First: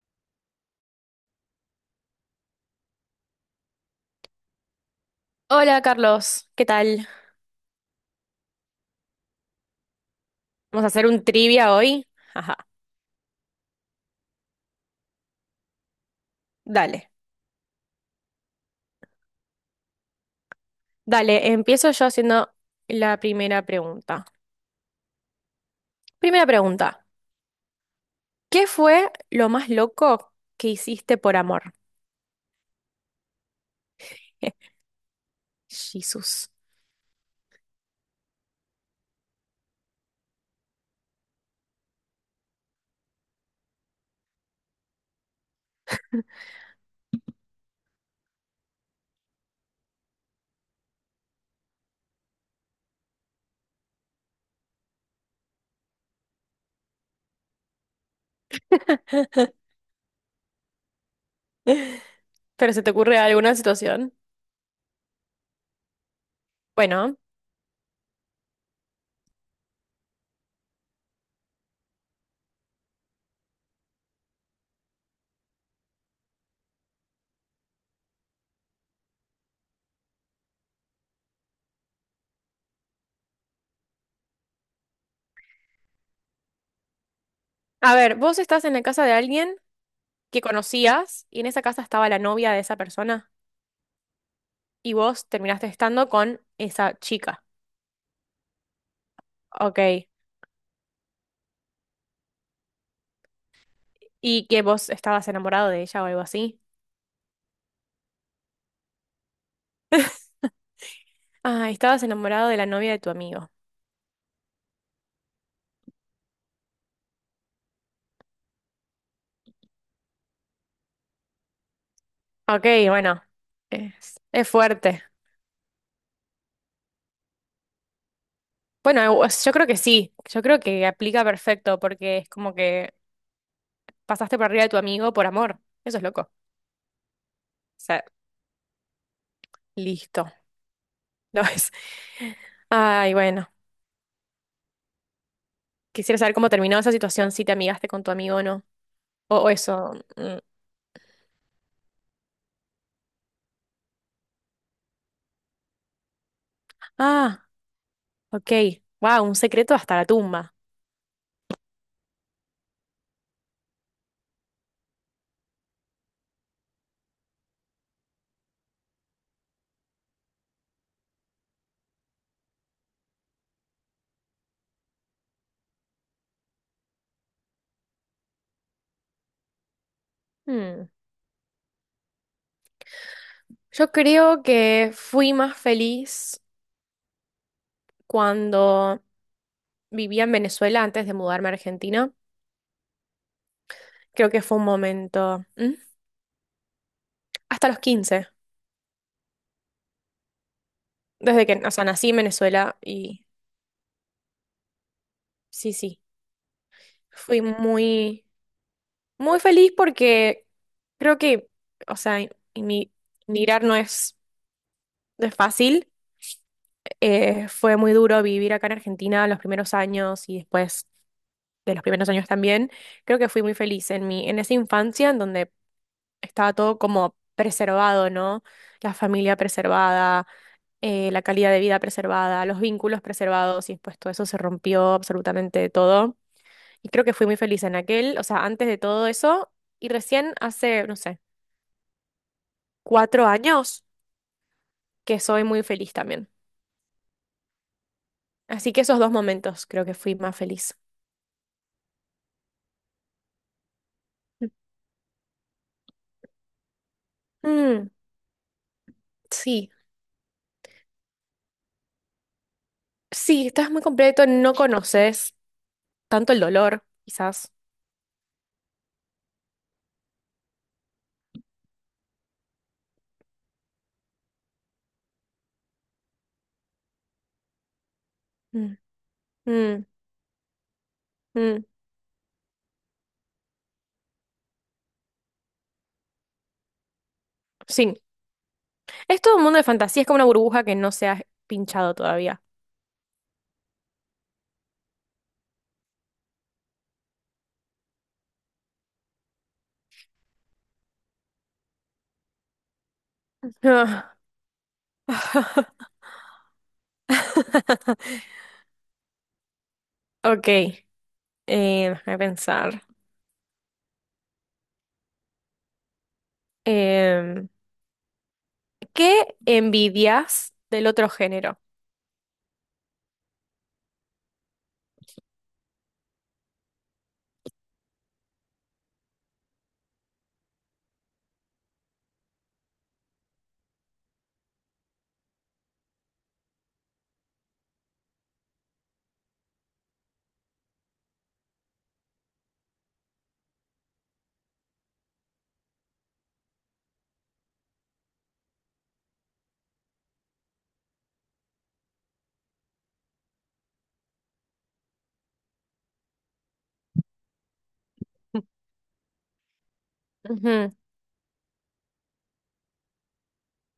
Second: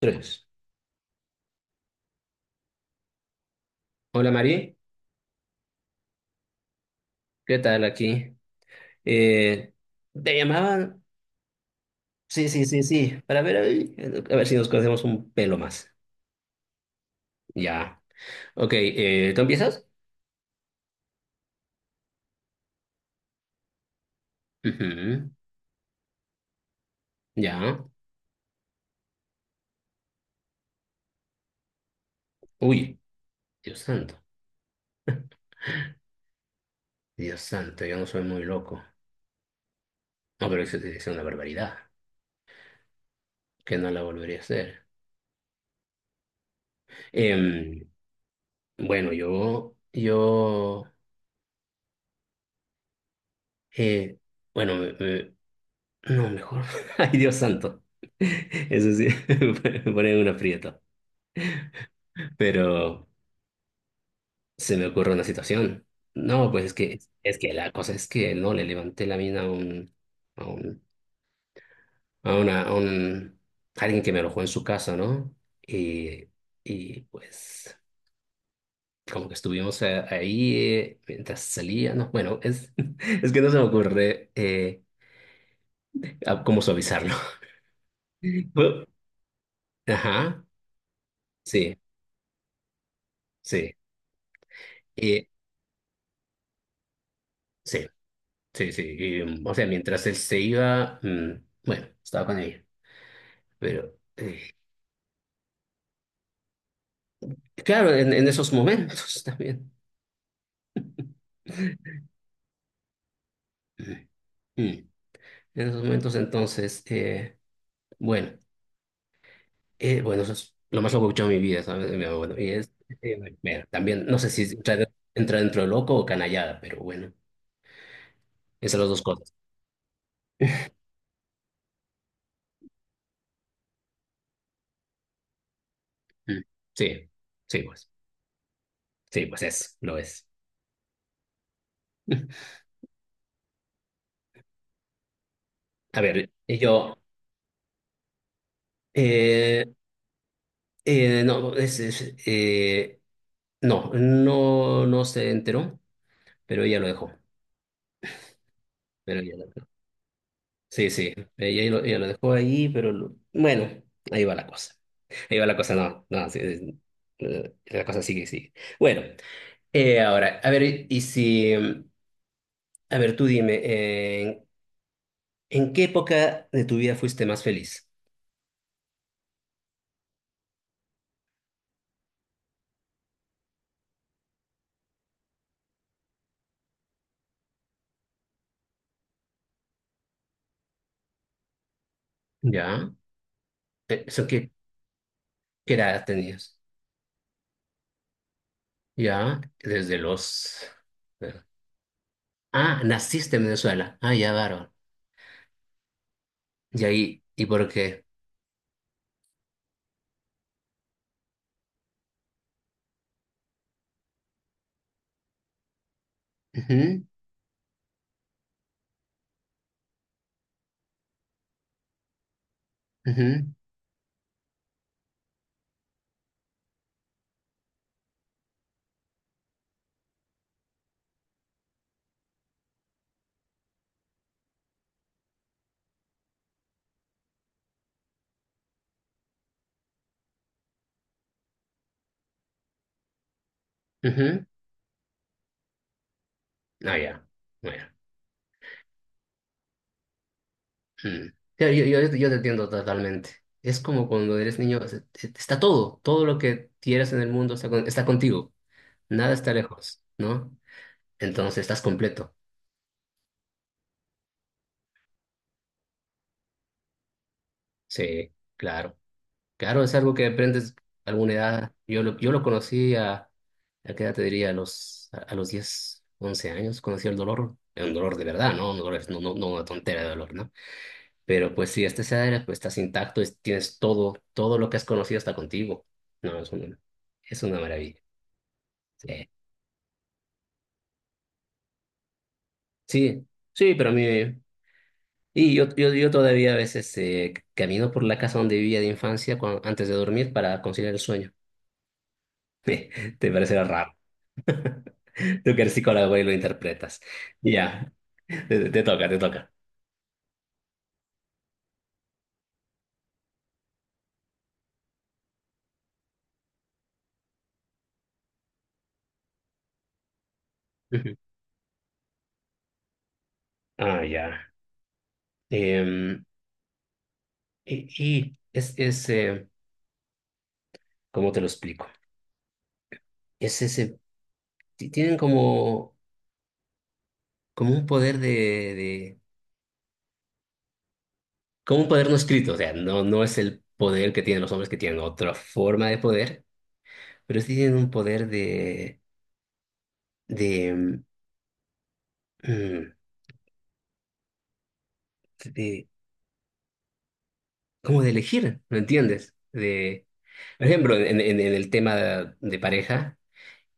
Tres. Hola Mari, Hola Carlos, ¿qué tal? ¿qué tal aquí? Eh, ¿Te Vamos a llamaban? hacer un trivia hoy. Sí, Ajá, sí, sí, sí, para ver, ahí, a ver si nos conocemos un pelo más. dale, Ya. Ok, ¿tú empiezas? dale, empiezo yo haciendo la primera pregunta. Ujú, Primera pregunta, ya. ¿qué fue lo más loco que hiciste por amor? Uy, Dios santo, Jesús. Dios santo, yo no soy muy loco. No, pero eso es una barbaridad, que no la volvería a hacer. Em, bueno, yo, eh, bueno, no, mejor. Ay, Dios santo. Eso sí, me pone un aprieto. ¿Pero se te Pero ocurre alguna situación? se me ocurre una situación. No, pues Bueno, es que la cosa es que no le levanté la mina a un, a un, a una, a un, a alguien que me alojó en su casa, ¿no? Y, y pues como que estuvimos ahí, mientras salía, ¿no? Bueno, es, es que no se me ocurre, cómo suavizarlo. a ver, vos estás en la Bueno, casa de alguien que ajá, conocías y en esa sí, casa estaba la novia de esa persona sí, y vos y, terminaste estando con esa chica, sí, sí, sí, y, o sea, mientras ¿ok? él se iba, bueno, estaba con ella, pero... Y eh, que vos estabas enamorado de ella o algo así. claro, en esos momentos también. Ah, estabas enamorado de la novia de tu amigo. Mm. En esos momentos, entonces, bueno, bueno, eso es lo más loco que he escuchado en mi vida, ¿sabes? Mi abuelo. Y Ok, es, bueno, bueno, también, no sé si es fuerte. entra dentro de loco o canallada, pero bueno, esas son las Bueno, dos cosas. yo creo que sí, yo creo que aplica perfecto porque es como que pasaste por arriba de tu amigo por amor. Eso es loco. O Mm. Sí, sí, pues, sea, sí, pues es, lo es. listo. No es. Ay, bueno, A quisiera ver, saber cómo terminó esa situación, si te amigaste con tu amigo o no. O eh, eso. Mm. No, es, no, no, no se enteró, pero ella lo dejó, Ah, ok. pero Wow, un ella, secreto hasta la tumba. sí, sí, ella lo dejó ahí, bueno, ahí va la cosa. Ahí va la cosa, no, no, sí, sí, la cosa sigue, sigue. Bueno, ahora, a ver, y si, mm, a ver, tú dime, ¿en qué época de tu vida fuiste más feliz? Hmm. Yo creo que fui más feliz cuando vivía en Venezuela antes de mudarme a Argentina. ¿Ya? Eh, ¿Eso Creo que qué, fue un momento, ¿mm? ¿qué edad tenías? Hasta los 15, ¿Ya? Desde los... desde que, o sea, nací en Venezuela Ah, y naciste en Venezuela. Ah, ya, bárbaro. sí, sí, ¿Y ahí? fui ¿Y por qué? muy, muy feliz porque creo que, o sea, imi- emigrar no es, no es fácil. Ujú, Fue muy duro vivir acá en Argentina los primeros años y después de los primeros años también. Creo que fui ujú, muy feliz en mi, en esa infancia en donde estaba todo como preservado, ¿no? La familia preservada, la calidad de vida preservada, los vínculos preservados y después todo eso se rompió absolutamente todo. Y creo que fui muy feliz en aquel, o sea, antes de todo eso y recién hace, no sé, 4 años ujú. que soy muy feliz también. Ah, ya. Bueno. Así que esos dos momentos creo que fui más feliz. Mm. Claro, yo te entiendo totalmente. Es como cuando eres niño, o sea, está todo, todo lo que quieras en el mundo Mm, está contigo, nada está sí, lejos, ¿no? Entonces estás completo. sí, estás muy completo, no conoces tanto el dolor, quizás. Sí, claro. Claro, es algo que aprendes a alguna edad. Yo lo conocí ¿a qué edad te diría? A los 10 11 años, conocí el dolor. Era un dolor de verdad, ¿no? Mm, Un dolor, no, no, no una mm, tontera de dolor, ¿no? Pero mm, pues si este cenário pues, estás intacto, tienes todo, todo lo que has conocido está contigo. No, es una, Sí, maravilla. es Sí, todo un mundo de fantasía, es como una burbuja que no se ha pinchado todavía. sí, sí, pero a mí... Y yo todavía a veces, camino por la casa donde vivía de infancia antes de dormir para conciliar el sueño. Te parecerá raro. Ah. Tú que eres psicólogo y lo interpretas. Ya, te toca, te toca. Ok, déjame pensar. Em, ¿Qué envidias del otro Ujú. género? Ah, ya. Em, y, y es ¿cómo te lo explico? Es ese, tienen como un poder de- como un poder no escrito, o sea, no, no es el poder que tienen los hombres que tienen otra forma de poder, pero sí tienen un poder de, mm, de- como de elegir, ¿me entiendes? Por Ujú, ejemplo, en el tema de, pareja,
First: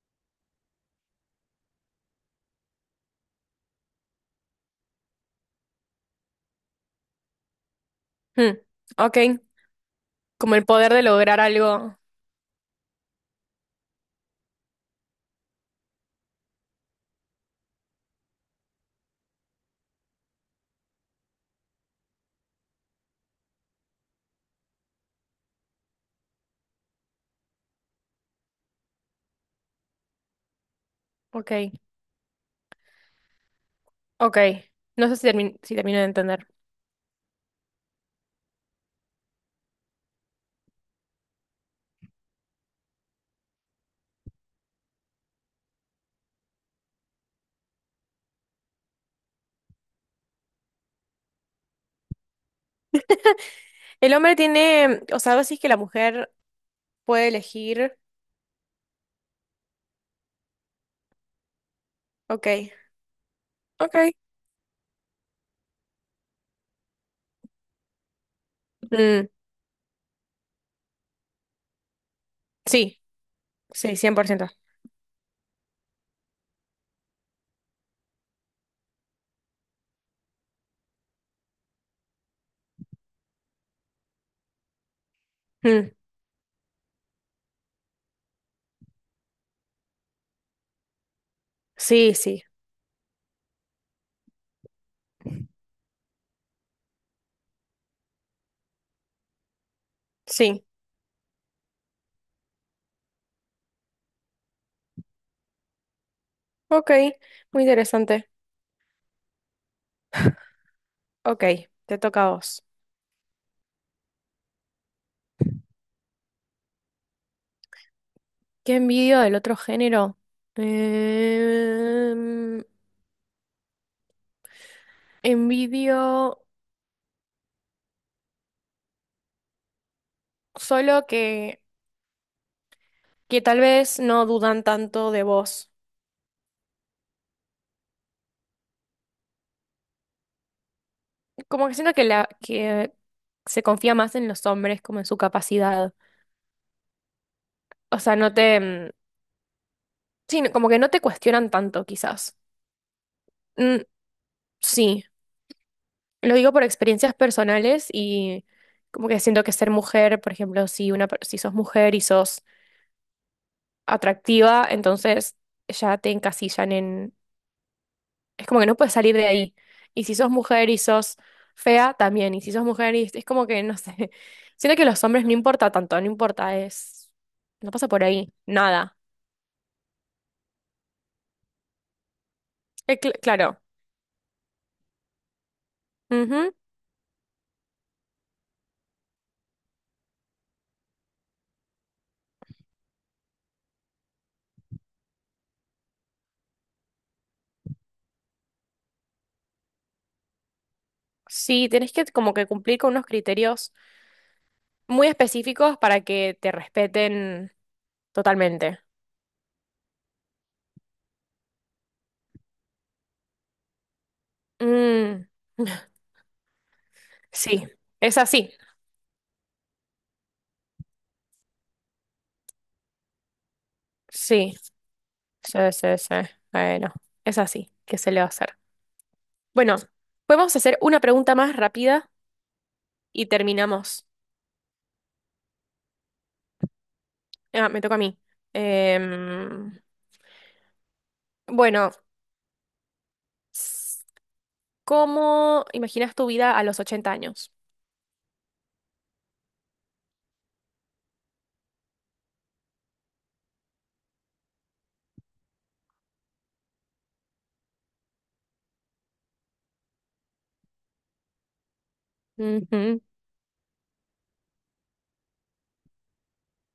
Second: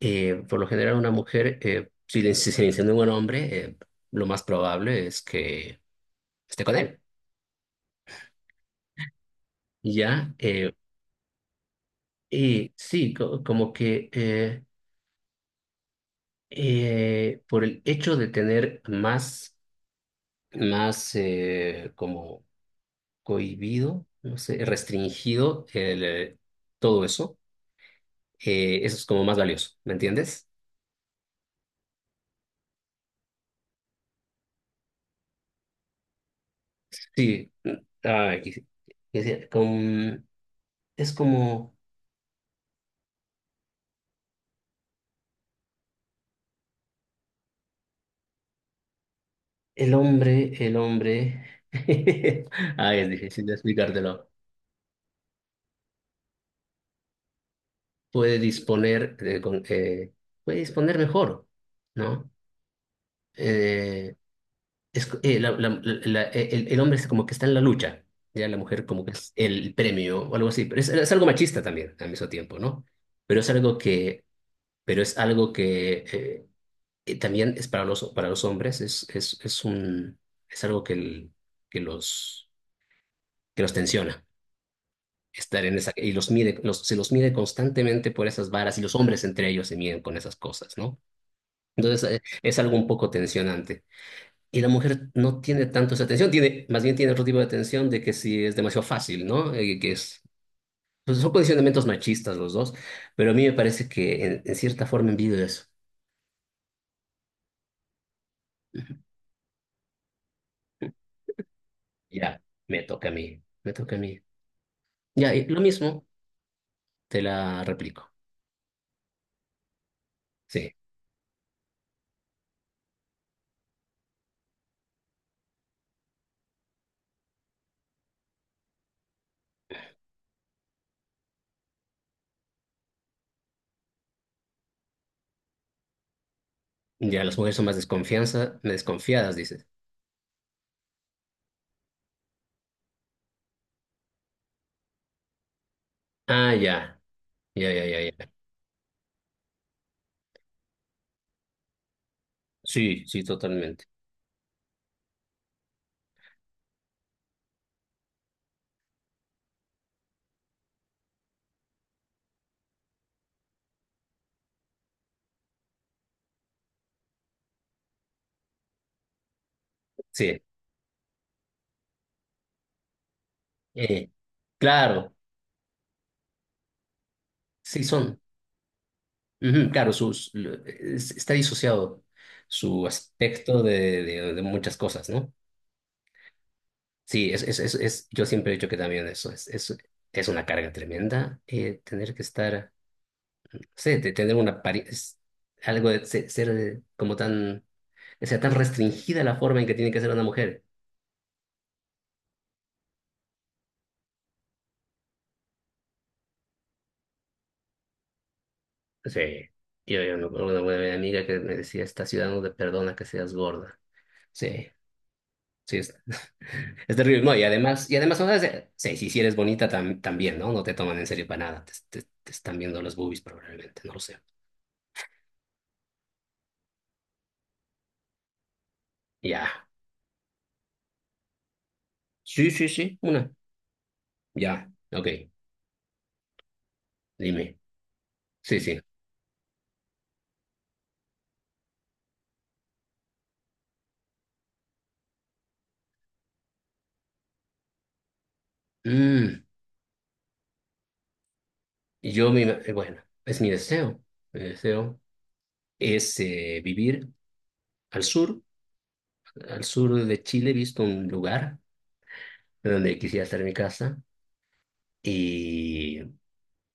por lo general una mujer, si se le insinúa un hombre, lo más probable es que esté con él. mm, Ok, ¿Ya? como el poder de lograr algo. Y sí, Por el hecho de tener más, como cohibido, no sé, restringido el, todo eso, eso es como más valioso, ¿me entiendes? Ok, ok. No sé si, si termino de entender. Sí, sí, y sí, con- es como el hombre, es difícil de El explicártelo, hombre tiene, o sea, vos decís que la mujer puede elegir. puede disponer, de, con- eh, puede disponer mejor, ¿no? Ok, ok. Eh, es, co- la- la- la- El hombre es como que está en la lucha, ya la mujer como que Mm, es el premio o algo así, pero es algo machista también al mismo tiempo, ¿no? sí, Pero es algo sí, que, 100%. pero es algo que, también es para para los hombres, es algo que, que los, que los tensiona, estar en Mm, esa, y los mide, se los mide constantemente por esas varas y los hombres entre ellos se miden con esas cosas, ¿no? Entonces, sí, sí, es algo un poco tensionante. Y la mujer no tiene tanto esa atención, tiene, más bien tiene otro tipo de atención de que si es demasiado fácil, ¿no? Sí. Pues son condicionamientos machistas los dos, pero a mí me parece que en cierta forma envidio eso. Ok, muy interesante. Ujú. Ok, te toca a Ya, vos. me toca a mí, me toca a mí. Ya, y lo mismo, te la replico. ¿Qué envidio del otro género? Sí, Em, envidio solo que tal vez no dudan tanto de vos. ya las mujeres son más desconfianza, desconfiadas, dices. Como que siento que, la, que se confía más en los hombres, como en su capacidad. Ah, ya, ya, ya, ya, O sea, ya. Sí, como que no te cuestionan tanto, quizás. Sí, sí, Mm, totalmente. sí, lo digo por experiencias personales y como que siento que ser mujer, por ejemplo, si, una, si sos mujer y sos atractiva, entonces ya te encasillan. Es como que no puedes salir de ahí. Y si sos Sí, mujer y sos fea, también. Y si sos mujer y es como que, no eh, sé. Siento que los claro, hombres no importa tanto, no importa, es... No sí pasa por son. ahí, nada. Ujú, claro, está disociado su Claro. aspecto de muchas cosas, ¿no? Ujú. Sí, yo siempre he dicho que también eso es, es una carga tremenda, tener que estar, no sé, de es algo de ser, como tan, o sea, tan restringida la forma en que tiene que ser una mujer. Sí, tenés que como que cumplir con unos criterios muy específicos para que te respeten totalmente. Sí, yo me acuerdo de una buena amiga que me decía, esta ciudad no te perdona que seas gorda. Sí. Mm, Sí, es, es terrible. No, y sí, además, es o sea, así. sí, sí, si eres bonita también, ¿no? No te toman en serio para nada. Te están viendo los boobies probablemente, no lo sé. Sí, sí, sí, sí. Bueno, es así. ¿Qué se le va a hacer? Ya. Bueno, podemos hacer una pregunta más rápida Sí, sí, sí, y una. terminamos. Ya. Ok, dime. Ah, me toca a mí. Sí, sí. Em, bueno, s- ¿cómo imaginas tu vida a los 80 años? Mm, bueno, es mi deseo. Mi deseo es, vivir al sur, al sur de Chile, he visto un lugar donde Ujú, quisiera hacer mi casa y,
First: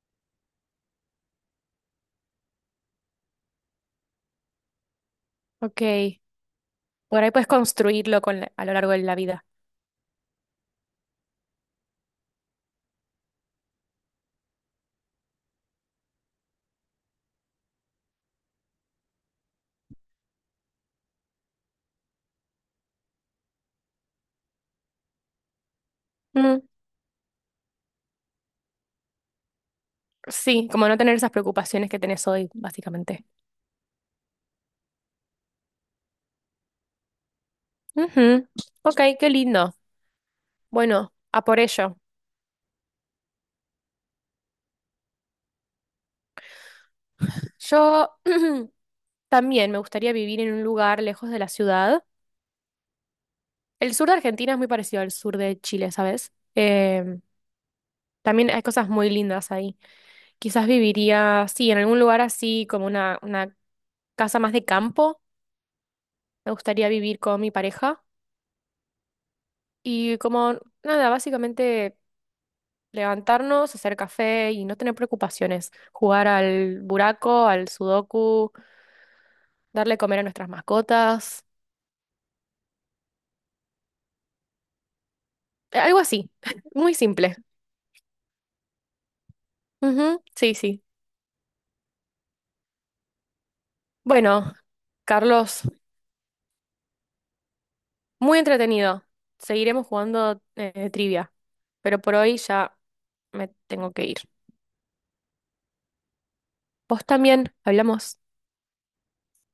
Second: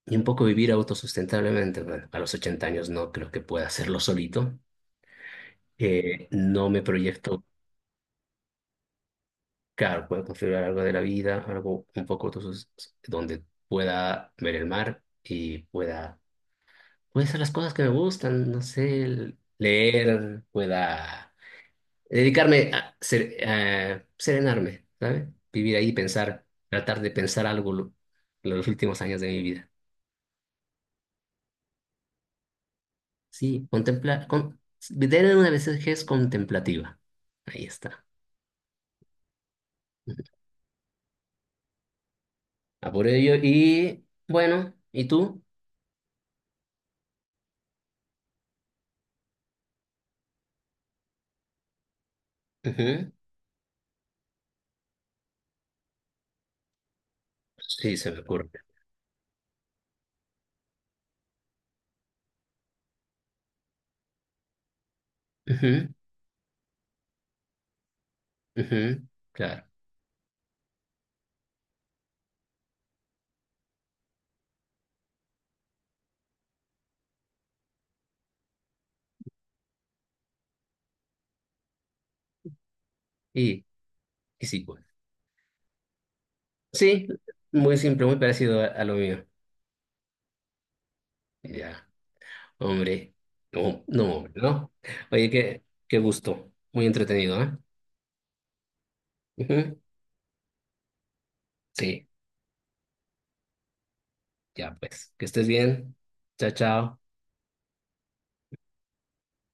y un poco vivir autosustentablemente. Bueno, a los 80 años no creo que pueda hacerlo solito ok. Eh, No me Por ahí proyecto, puedes construirlo con a lo largo de la vida. claro, puedo configurar algo de la vida, algo un poco entonces, donde pueda ver el mar y puede hacer las cosas que me gustan, no sé, leer, pueda dedicarme a serenarme, ¿sabes? Vivir ahí, pensar, Mm, tratar de pensar algo los últimos años de mi vida. sí, como no tener esas preocupaciones que tenés hoy, básicamente. Sí, contemplar, tener una vejez contemplativa. Ahí está. Ujú, ok, qué lindo. Bueno, a por ello. A por ello, y bueno, ¿y tú? Yo también me gustaría vivir en un lugar lejos de la ciudad. Ujú. El sur de Argentina es muy parecido al sur de Chile, ¿sabes? Sí, se me ocurre. También hay cosas muy lindas. Quizás viviría, sí, en algún lugar así, como una casa más de campo. Ujú, Me gustaría vivir con mi pareja. ujú, claro. Y como, nada, básicamente levantarnos, hacer café y no tener preocupaciones. Jugar al buraco, al sudoku, darle comer a nuestras mascotas. Y, y sí, pues. Algo así, muy Sí, simple. muy simple, muy parecido a lo mío. Ujú, sí, sí. Ya, hombre. No, no, hombre, Bueno, ¿no? Oye, Carlos, qué gusto. Muy entretenido, ¿eh? muy entretenido. Ujú. Seguiremos jugando trivia, pero Sí, por hoy ya me tengo que ir. ya, pues. Que estés bien. Chao, chao. Vos también, hablamos.